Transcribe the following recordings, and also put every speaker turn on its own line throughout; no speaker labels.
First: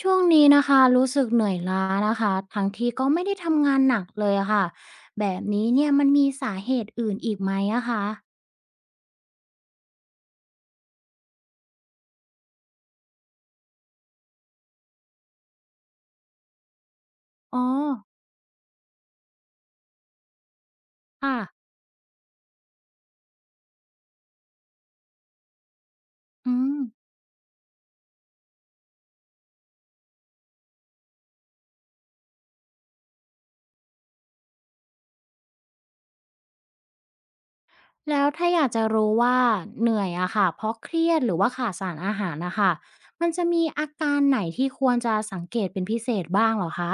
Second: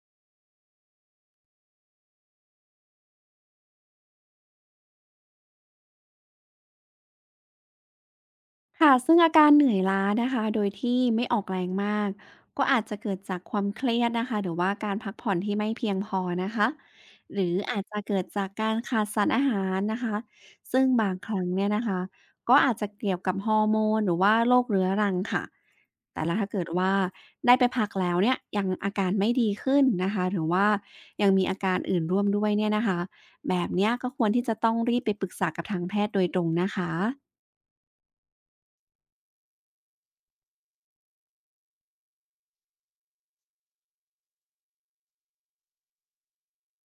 ช่วงนี้นะคะรู้สึกเหนื่อยล้านะคะทั้งที่ก็ไม่ได้ทำงานหนักเลยอะค่ะแบบนี้เนี่ยมันมีสาเหตุอื่นอีกไหมอะคะ
ค่ะซึ่งอาการเหนื่อยล้านะคะโดยที่ไม่ออกแรงมากก็อาจจะเกิดจากความเครียดนะคะหรือว่าการพักผ่อนที่ไม่เพียงพอนะคะหรือ
อ๋อ
อาจจะเกิดจากการขาดสารอาหารนะคะซึ่งบางค
ค่ะ
รั้งเนี่ยนะคะก็อาจจะเกี่ยวกับฮอร์โมนหรือว่าโรคเรื้อรังค่ะแต่ละถ้า
อื
เกิด
ม
ว่าได้ไปพักแล้วเนี่ยยังอาการไม่ดีขึ้นนะคะหรือว่ายังมีอาการอื่นร่วมด้วยเนี่ยนะคะแบบเนี้ยก็ควรที่จะต้องรีบไปปรึกษากับทางแพทย์โดยตรงนะคะ
แล้วถ้าอยากจะรู้ว่าเหนื่อยอะค่ะเพราะเครียดหรือว่าขาดสารอาหารนะคะมันจะมีอาการไหนที่ควรจะสังเกตเป็นพิเศษบ้างเหรอคะ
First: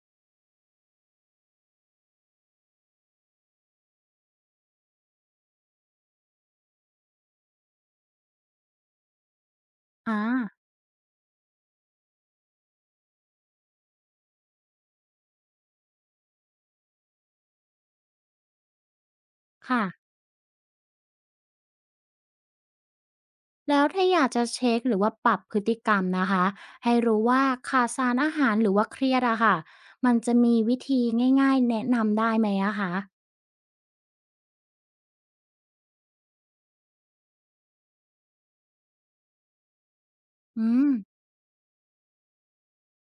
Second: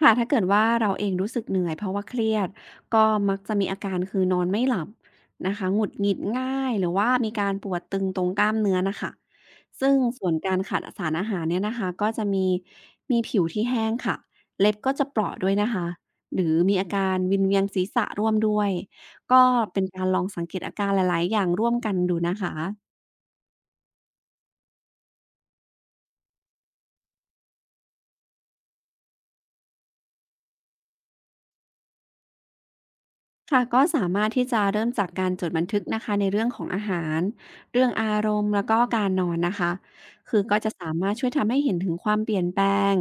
ค่ะถ้าเกิดว่าเราเองรู้สึกเหนื่อยเพราะว่าเครียดก็มักจะมีอาการคือนอนไม่หลับนะคะหงุดหงิดง่ายหรือว่ามีการปวดตึงตรงกล้ามเนื้อน่ะค่ะซึ่ง
อ่
ส่วนการ
า
ขาดสารอาหารเนี่ยนะคะก็จะมีผิวที่แห้งค่ะเล็บก็จะเปราะด้วยนะคะหรือมีอาการวิงเวียนศีรษะร่วมด้วยก็เป็
ค่ะ
นการลองสังเกตอาการหลายๆอย่างร่วมกันดูนะคะ
แล้วถ้าอยากจะเช็คหรือว่าปรับพฤติกรรมนะคะให้รู้ว่าขาดสารอาหารหรือว่าเครียดอะค่ะมันจะมีวิธีง่ายๆแนะนำได้ไหมอะคะ
ค่ะก็สามารถที่จะเริ่มจากการจดบันทึกนะคะในเรื่องของอาหารเรื่องอารมณ์แล้วก็การนอนนะคะคือก็ม
อื
จะ
ม
สามารถช่วยทำให้เห็นถึงความเปลี่ยนแปลง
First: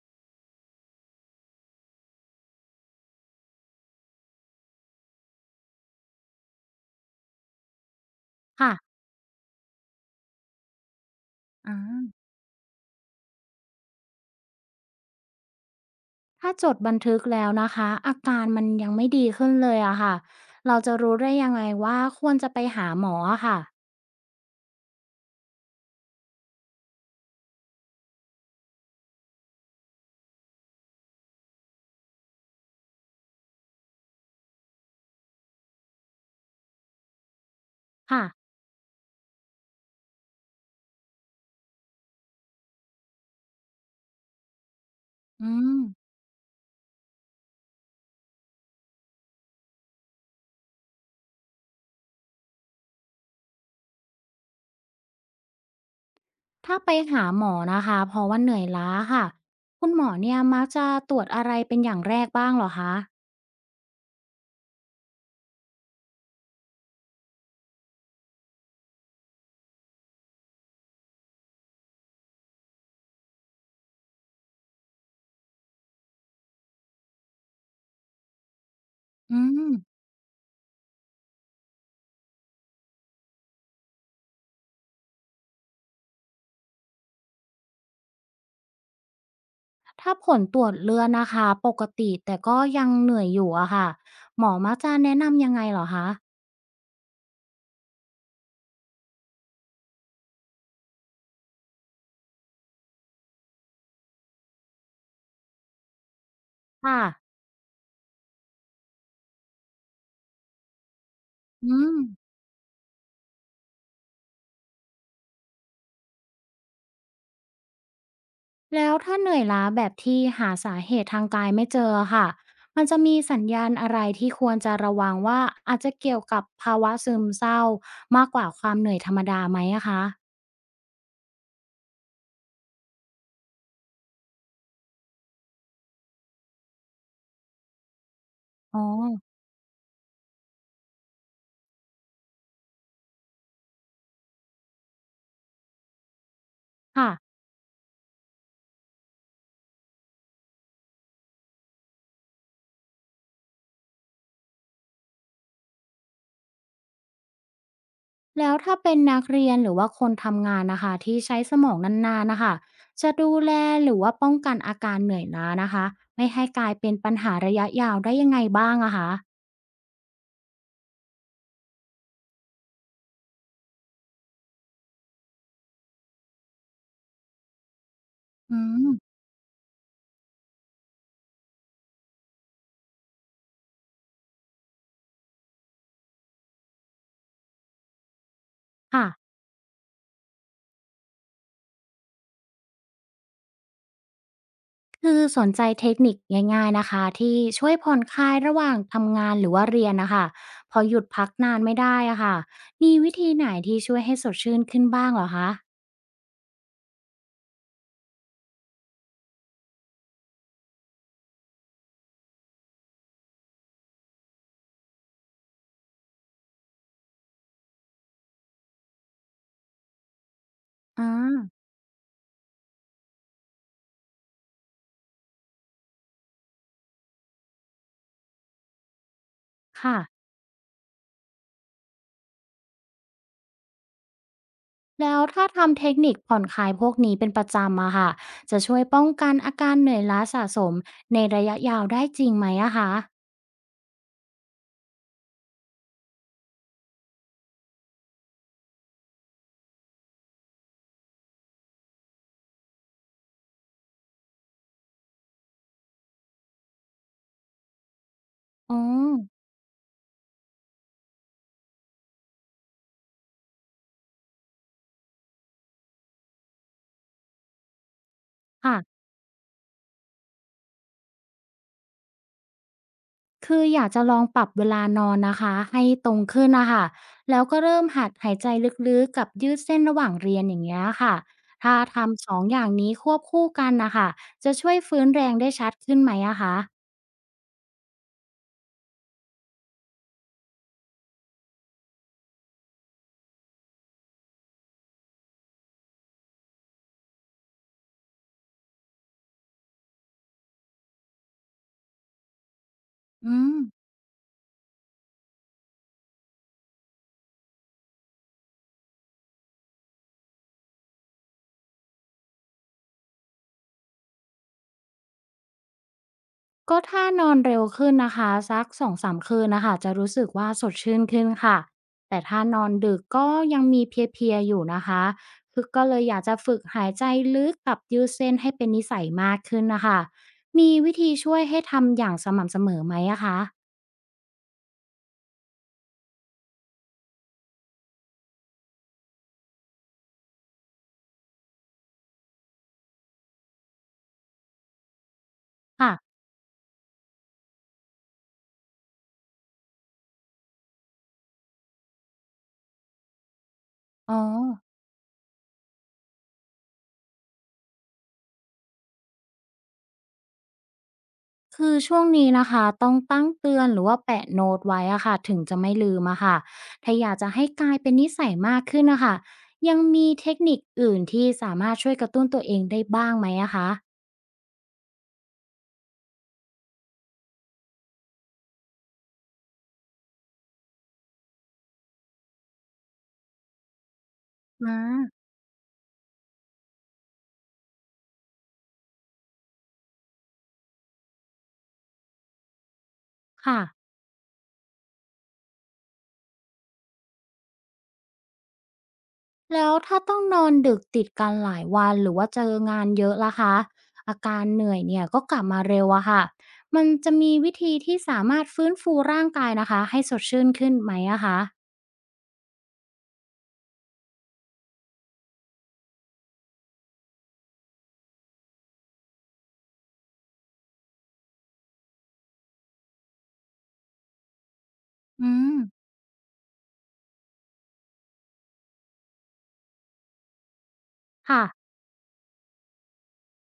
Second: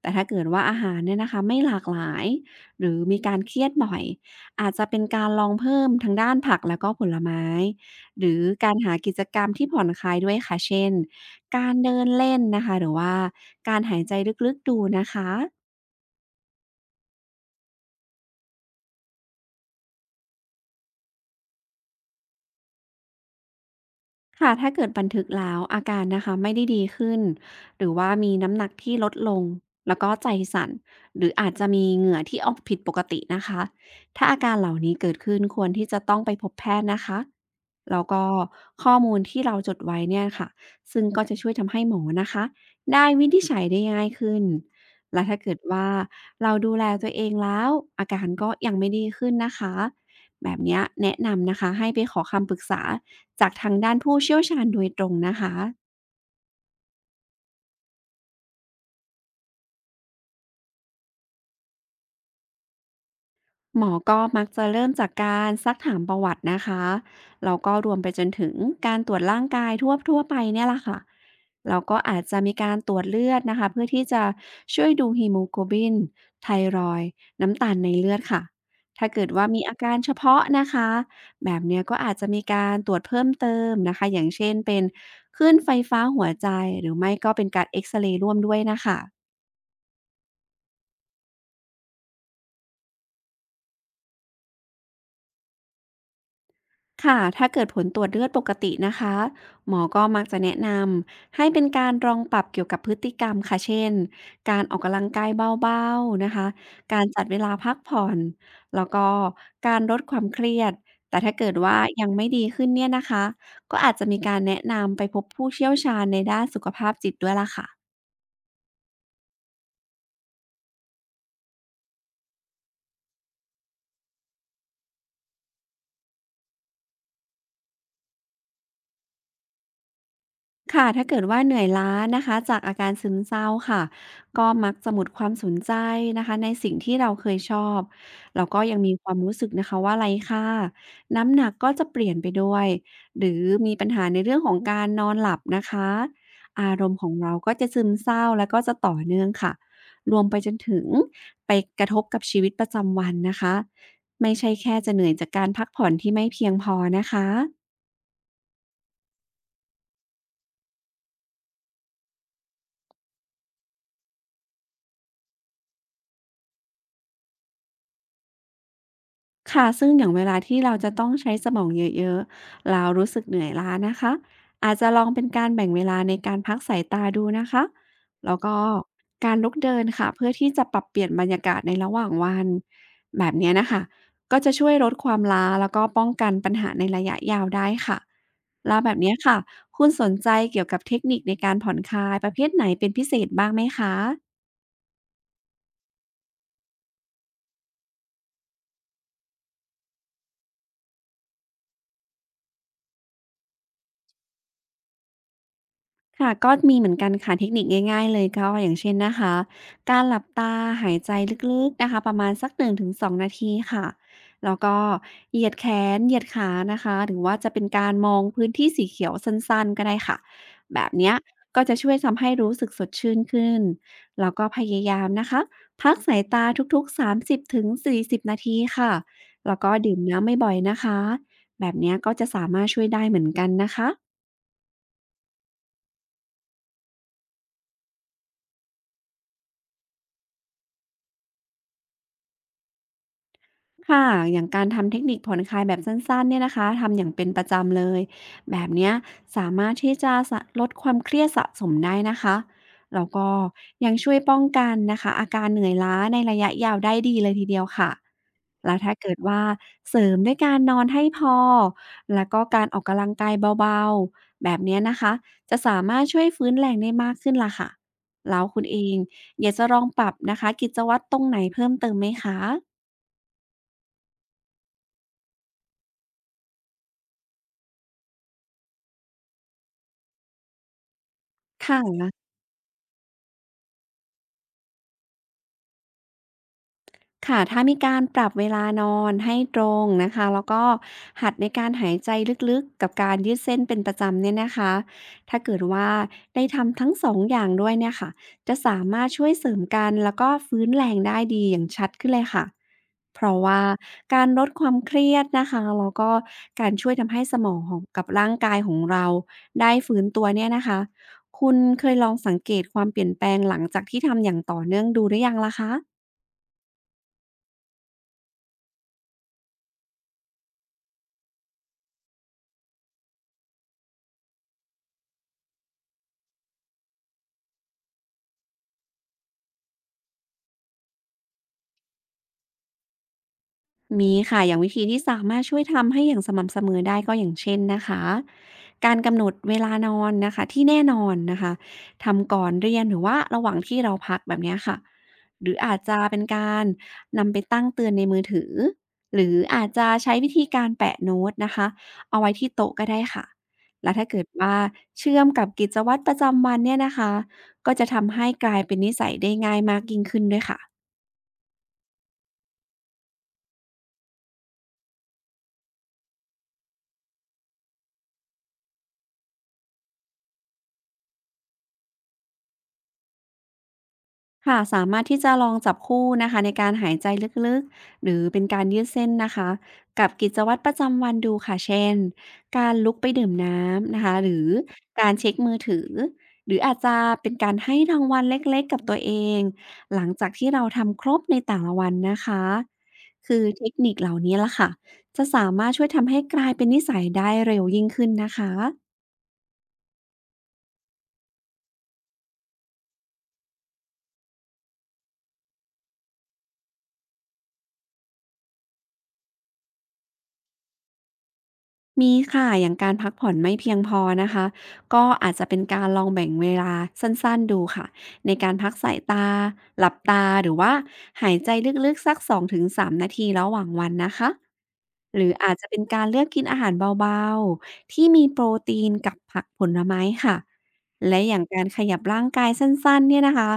แต่ถ้าเกิดว่าอาหารเนี่ยนะคะไม่หลากหลายหรือมีการเครียดบ่อยอาจจะเป็นการลองเพิ่มทางด้านผักแล้วก็ผลไม้หรือกา
ค่ะ
รหากิจกรรมที่ผ่อนคลายด้วยค่ะเช่นกา
อา
รเดินเล่นนะคะหรือว่าการหายใจลึกๆดูนะคะ
ถ้าจดบันทึกแล้วนะคะอาการมันยังไม่ดีขึ้นเลยอะค่ะเราจะรู้ได้ยังไงว่าควรจะไปหาหมออะค่ะ
ค่ะถ้าเกิดบันทึกแล้วอาการนะคะไม่ได้ดีขึ้นหรือว่ามีน้ำหนักที่ลดลงแล้วก็ใจสั่นหรืออาจจะมีเหงื่อที่ออกผิดปกตินะคะถ้าอาการเหล่านี้เกิดขึ้นควรที่จะต้องไปพบแพทย์นะคะแล้ว
ค่ะ
ก็ข้อมูลที่เราจดไว้เนี่ยค่ะซึ่งก็จะช่วยทำให้หมอนะคะได้วินิจฉัยได้ง่ายขึ้นและถ้า
อื
เกิด
ม
ว่าเราดูแลตัวเองแล้วอาการก็ยังไม่ดีขึ้นนะคะแบบเนี้ยแนะนำนะคะให้ไปขอคำปรึกษา จากทางด้านผู้เชี่ยวชาญโดยตรงนะคะ
ถ้าไปหาหมอนะคะเพราะว่าเหนื่อยล้าค่ะคุณหมอเนี่ยมักจะตรวจอะไรเป็นอย่างแรกบ้างเหรอคะ
หมอก็มักจะเริ่มจากการซักถามประวัตินะคะแล้วก็รวมไปจนถึงการตรวจร่างกายทั่วไปเนี่ยล่ะค่ะแล้วก็อาจจะมีการตรวจเลือดนะคะเพื่อที่จะช่วยดูฮีโมโกลบินไทรอยด์น้ำตาลในเลือดค่ะถ้าเกิด
อื
ว่ามี
ม
อาการเฉพาะนะคะแบบเนี้ยก็อาจจะมีการตรวจเพิ่มเติมนะคะอย่างเช่นเป็นคลื่นไฟฟ้าหัวใจหรือไม่ก็เป็นการเอ็กซเรย์ร่วมด้วยนะคะ
ถ้าผลตรวจเลือดนะคะปกติแต่ก็ยังเหนื่อยอยู่อะค่ะหมอมักจะแนะนำยังไงเหรอคะ
ค่ะถ้าเกิดผลตรวจเลือดปกตินะคะหมอก็มักจะแนะนำให้เป็นการลองปรับเกี่ยวกับพฤติกรรมค่ะเช่น การออกกำลังกายเบาๆนะคะ
ค่ะ
การจัดเวลาพักผ่อน แล้วก็การลดความเครียด แต่ถ้าเกิด
อื
ว่า
ม
ยังไม่ดีขึ้นเนี่ยนะคะ ก็อาจจะมีการแนะนำไปพบผู้เชี่ยวชาญในด้านสุขภาพจิตด้วยล่ะค่ะ
แล้วถ้าเหนื่อยล้าแบบที่หาสาเหตุทางกายไม่เจอค่ะมันจะมีสัญญาณอะไรที่ควรจะระวังว่าอาจจะเกี่ยวกับภาวะซึมเศร้ามากกว่าความเหนื่อยธรรมดาไหมอะคะ
ค่ะถ้าเกิดว่าเหนื่อยล้านะคะจากอาการซึมเศร้าค่ะก็มักจะหมดความสนใจนะคะในสิ่งที่เราเคยชอบแล้วก็ยัง
อ๋อ
มีความรู้สึกนะคะว่าไร้ค่าน้ำหนักก็จะเปลี่ยนไปด้วยหรือมีปัญหาในเรื่องของการนอนหลับนะคะอารมณ์ข
ค่ะ
องเราก็จะซึมเศร้าแล้วก็จะต่อเนื่องค่ะรวมไปจนถึงไปกระทบกับชีวิตประจำวันนะคะไม่ใช่แค่จะเหนื่อยจากการพักผ่อนที่ไม่เพียงพอนะคะ
แล้วถ้าเป็นนักเรียนหรือว่าคนทำงานนะคะที่ใช้สมองนานๆนะคะจะดูแลหรือว่าป้องกันอาการเหนื่อยล้านะคะไม่ให้กลายเป็นปัญหาระยะยาวได้ยังไงบ้างอะคะ
ค่ะซึ่งอย่างเวลาที่เราจะต้องใช้สมองเยอะๆแล้วรู้สึกเหนื่อยล้านะคะ อาจจะลองเป็นการแบ่งเวลาในการพักสายตาดูนะคะ แล้วก็
อืม
การลุกเดินค่ะเพื่อที่จะปรับเปลี่ยนบรรยากาศในระหว่างวันแบบเนี้ยนะคะ ก็จะช่วยลดความล้าแล้วก็ป้องกันปัญหาในระยะยาวได้ค่ะ แล้วแบบ
ค่ะ
เนี้ยค่ะคุณสนใจเกี่ยวกับเทคนิคในการผ่อนคลายประเภทไหนเป็นพิเศษบ้างไหมคะ
คือสนใจเทคนิคง่ายๆนะคะที่ช่วยผ่อนคลายระหว่างทำงานหรือว่าเรียนนะคะพอหยุดพักนานไม่ได้อะค่ะมีวิธีไหนที่ช่วยให้สดชื่นขึ้นบ้างเหรอคะ
ค่ะก็มีเหมือนกันค่ะเทคนิคง่ายๆเลยก็อย่างเช่นนะคะการหลับตาหายใจลึกๆนะคะประมาณสัก1-2นงถึงสองนาทีค่ะแล้วก็เหยียดแขนเหยียดขานะคะหรือว่าจะเป็นการมองพื้นที่สีเขียวสั้นๆก็ได้ค่ะแบบ
อ่
เนี้ย
า
ก็จะช่วยทำให้รู้สึกสดชื่นขึ้นแล้วก็พยายามนะคะพักสายตาทุกๆ30-40นาทีค่ะแล้วก็ดื่
ค่ะ
มน้ำไม่บ่อยนะคะแบบเนี้ยก็จะสามารถช่วยได้เหมือนกันนะคะ
แล้วถ้าทำเทคนิคผ่อนคลายพวกนี้เป็นประจำอะค่ะจะช่วยป้องกันอาการเหนื่อยล้าสะสมในระยะยาวได้จริงไหมอะคะ
ค่ะอย่างการทำเทคนิคผ่อนคลายแบบสั้นๆเนี่ยนะคะทำอย่างเป็นประจำเลยแบบเนี้ยสามารถที่จะสะลดความเครียดสะสมได้นะคะแล้วก็ยังช่วยป้องกันนะคะอาการเหนื่อยล้าในระยะยาวได้ดีเลยทีเดียวค่ะแล้
อ๋อ
วถ้าเกิดว่าเสริมด้วยการนอนให้พอแล้วก็การออกกำลังกายเบาๆแบบเนี้ยนะคะจะสามารถช่วยฟื้นแรงได้มากขึ้นล่ะค่ะแล้วคุณเอง
ค่ะ
อยากจะลองปรับนะคะกิจวัตรตรงไหนเพิ่มเติมไหมคะ
คืออยากจะลองปรับเวลานอนนะคะให้ตรงขึ้นนะคะแล้วก็เริ่มหัดหายใจลึกๆกับยืดเส้นระหว่างเรียนอย่างเงี้ยค่ะถ้า
ค่ะ
ทำสองอย่างนี้ควบคู่กันนะคะจะช่วยฟื้นแรงได้ชัดขึ้นไหมอะคะ
ค่ะถ้ามีการปรับเวลานอนให้ตรงนะคะแล้วก็หัดในการหายใจลึกๆกับการยืดเส้นเป็นประจำเนี่ยนะคะถ้าเกิดว่าได้ทำทั้งสองอย่างด้วยเนี่ยค่ะจะสามารถช่วยเสริมกันแล้วก็ฟื้นแรงได้ดีอย่างชัดขึ้นเลยค่ะเพ
อื
ราะ
ม
ว่าการลดความเครียดนะคะแล้วก็การช่วยทำให้สมองของกับร่างกายของเราได้ฟื้นตัวเนี่ยนะคะคุณเคยลองสังเกตความเปลี่ยนแปลงหลังจากที่ทำอย่างต่อเนื่องดูหรือยังล่ะคะ
ก็ถ้านอนเร็วขึ้นนะคะสัก2-3คืนนะคะจะรู้สึกว่าสดชื่นขึ้นค่ะแต่ถ้านอนดึกก็ยังมีเพลียๆอยู่นะคะคือก็เลยอยากจะฝึกหายใจลึกกับยืดเส้นให้เป็นนิสัยมากขึ้นนะคะมีวิธีช่วยให้ทำอย่างสม่ำเสมอไหมอะคะ
มีค่ะอย่างวิธีที่สามารถช่วยทำให้อย่างสม่ำเสมอได้ก็อย่างเช่นนะคะการกำหนดเวลานอนนะคะที่แน่นอนนะคะทำก่อนเรียนหรือว่าระหว่างที่เราพักแบบเนี้ยค่ะหรืออาจ
ค่ะ
จะเป็นการนำไปตั้งเตือนในมือถือหรืออาจจะใช้วิธีการแปะโน้ตนะคะเอาไว้ที่โต๊ะก็ได้ค่ะและถ้า
อ๋อ
เกิดว่าเชื่อมกับกิจวัตรประจำวันเนี่ยนะคะก็จะทำให้กลายเป็นนิสัยได้ง่ายมากยิ่งขึ้นด้วยค่ะ
คือช่วงนี้นะคะต้องตั้งเตือนหรือว่าแปะโน้ตไว้อะค่ะถึงจะไม่ลืมอะค่ะถ้าอยากจะให้กลายเป็นนิสัยมากขึ้นนะคะยังมีเทคนิคอื่นที่สามารถช่วยกระตุ้นตัวเองได้บ้างไหมอะคะ
ค่ะสามารถที่จะลองจับคู่นะคะในการหายใจลึกๆหรือเป็นการยืดเส้นนะคะกับกิจวัตรประจำวันดูค่ะเช่นการลุกไปดื่มน้ำนะคะหรือ
อ่
การ
า
เช็คมือถือหรืออาจจะเป็นการให้รางวัลเล็กๆกับตัวเองหลังจากที่เราทำครบในแต่ละวันนะคะคือ
ค่ะ
เทคนิคเหล่านี้ละค่ะจะสามารถช่วยทำให้กลายเป็นนิสัยได้เร็วยิ่งขึ้นนะคะ
แล้วถ้าต้องนอนดึกติดกันหลายวันหรือว่าเจองานเยอะล่ะคะอาการเหนื่อยเนี่ยก็กลับมาเร็วอะค่ะมันจะมีวิธีที่สามารถฟื้นฟูร่างกายนะคะให้สดชื่นขึ้นไหมอะคะ
มีค่ะอย่างการพักผ่อนไม่เพียงพอนะคะก็อาจจะเป็นการลองแบ่งเวลาสั้นๆดูค่ะในการพักสายตาหลับตาหรือว่าหายใจลึกๆสักสองถึงสามนาทีระหว่างวันนะคะหรื
อื
ออา
ม
จจะเป็นการเลือกกินอาหารเบาๆที่มีโปรตีนกับผักผลไม้ค่ะและอย่า
ค่ะ
งการขยับร่างกายสั้นๆเนี่ยนะคะ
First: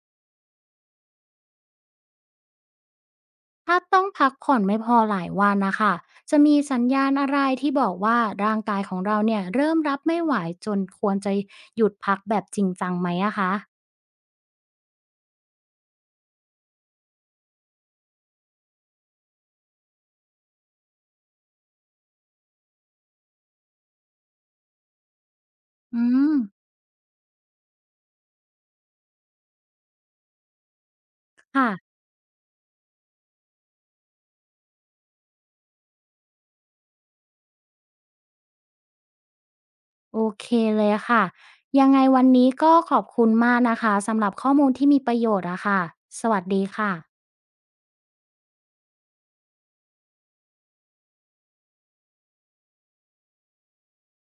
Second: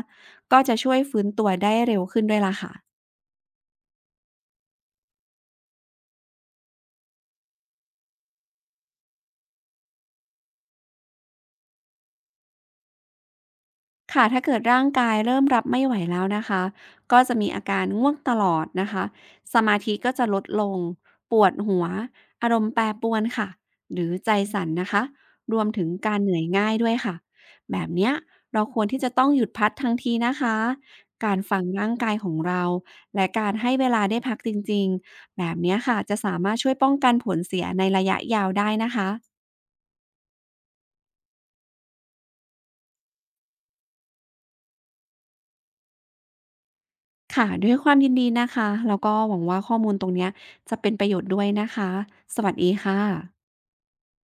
ก็จะช่วยฟื้นตัวได้เร็วขึ้นด้วยล่ะค่ะ
ถ้าต้องพักผ่อนไม่พอหลายวันนะคะ จะมีสัญญาณอะไรที่บอกว่าร่างกายของเราเนี่ยเริ่มรับไม่ไหวจนควรจะหยุดพักแบบจริงจังไหมอะคะ
ค่ะถ้าเกิดร่างกายเริ่มรับไม่ไหวแล้วนะคะก็จะมีอาการง่วงตลอดนะคะสมาธิก็จะลดลงปวดหัวอารมณ์แปรปรวนค่ะหรือใจสั่นนะคะรวมถึง
อื
การเห
ม
นื่อยง่ายด้วยค่ะแบบเนี้ยเราควรที่จะต้องหยุดพักทันทีนะคะการฟังร่า
ค่ะ
งกายของเราและการให้เวลาได้พักจริงๆแบบเนี้ยค่ะจะสามารถช่วยป้องกันผลเสียในระยะยาวได้นะคะ
โอเคเลยค่ะ ยังไงวันนี้ก็ขอบคุณมากนะคะสำหรับข้อมูลที่มีประโยชน์อะค่ะสวัสดีค่ะ
ค่ะด้วยความยินดีนะคะแล้วก็หวังว่าข้อมูลตรงเนี้ยจะเป็นประโยชน์ด้วยนะคะสวัสดีค่ะ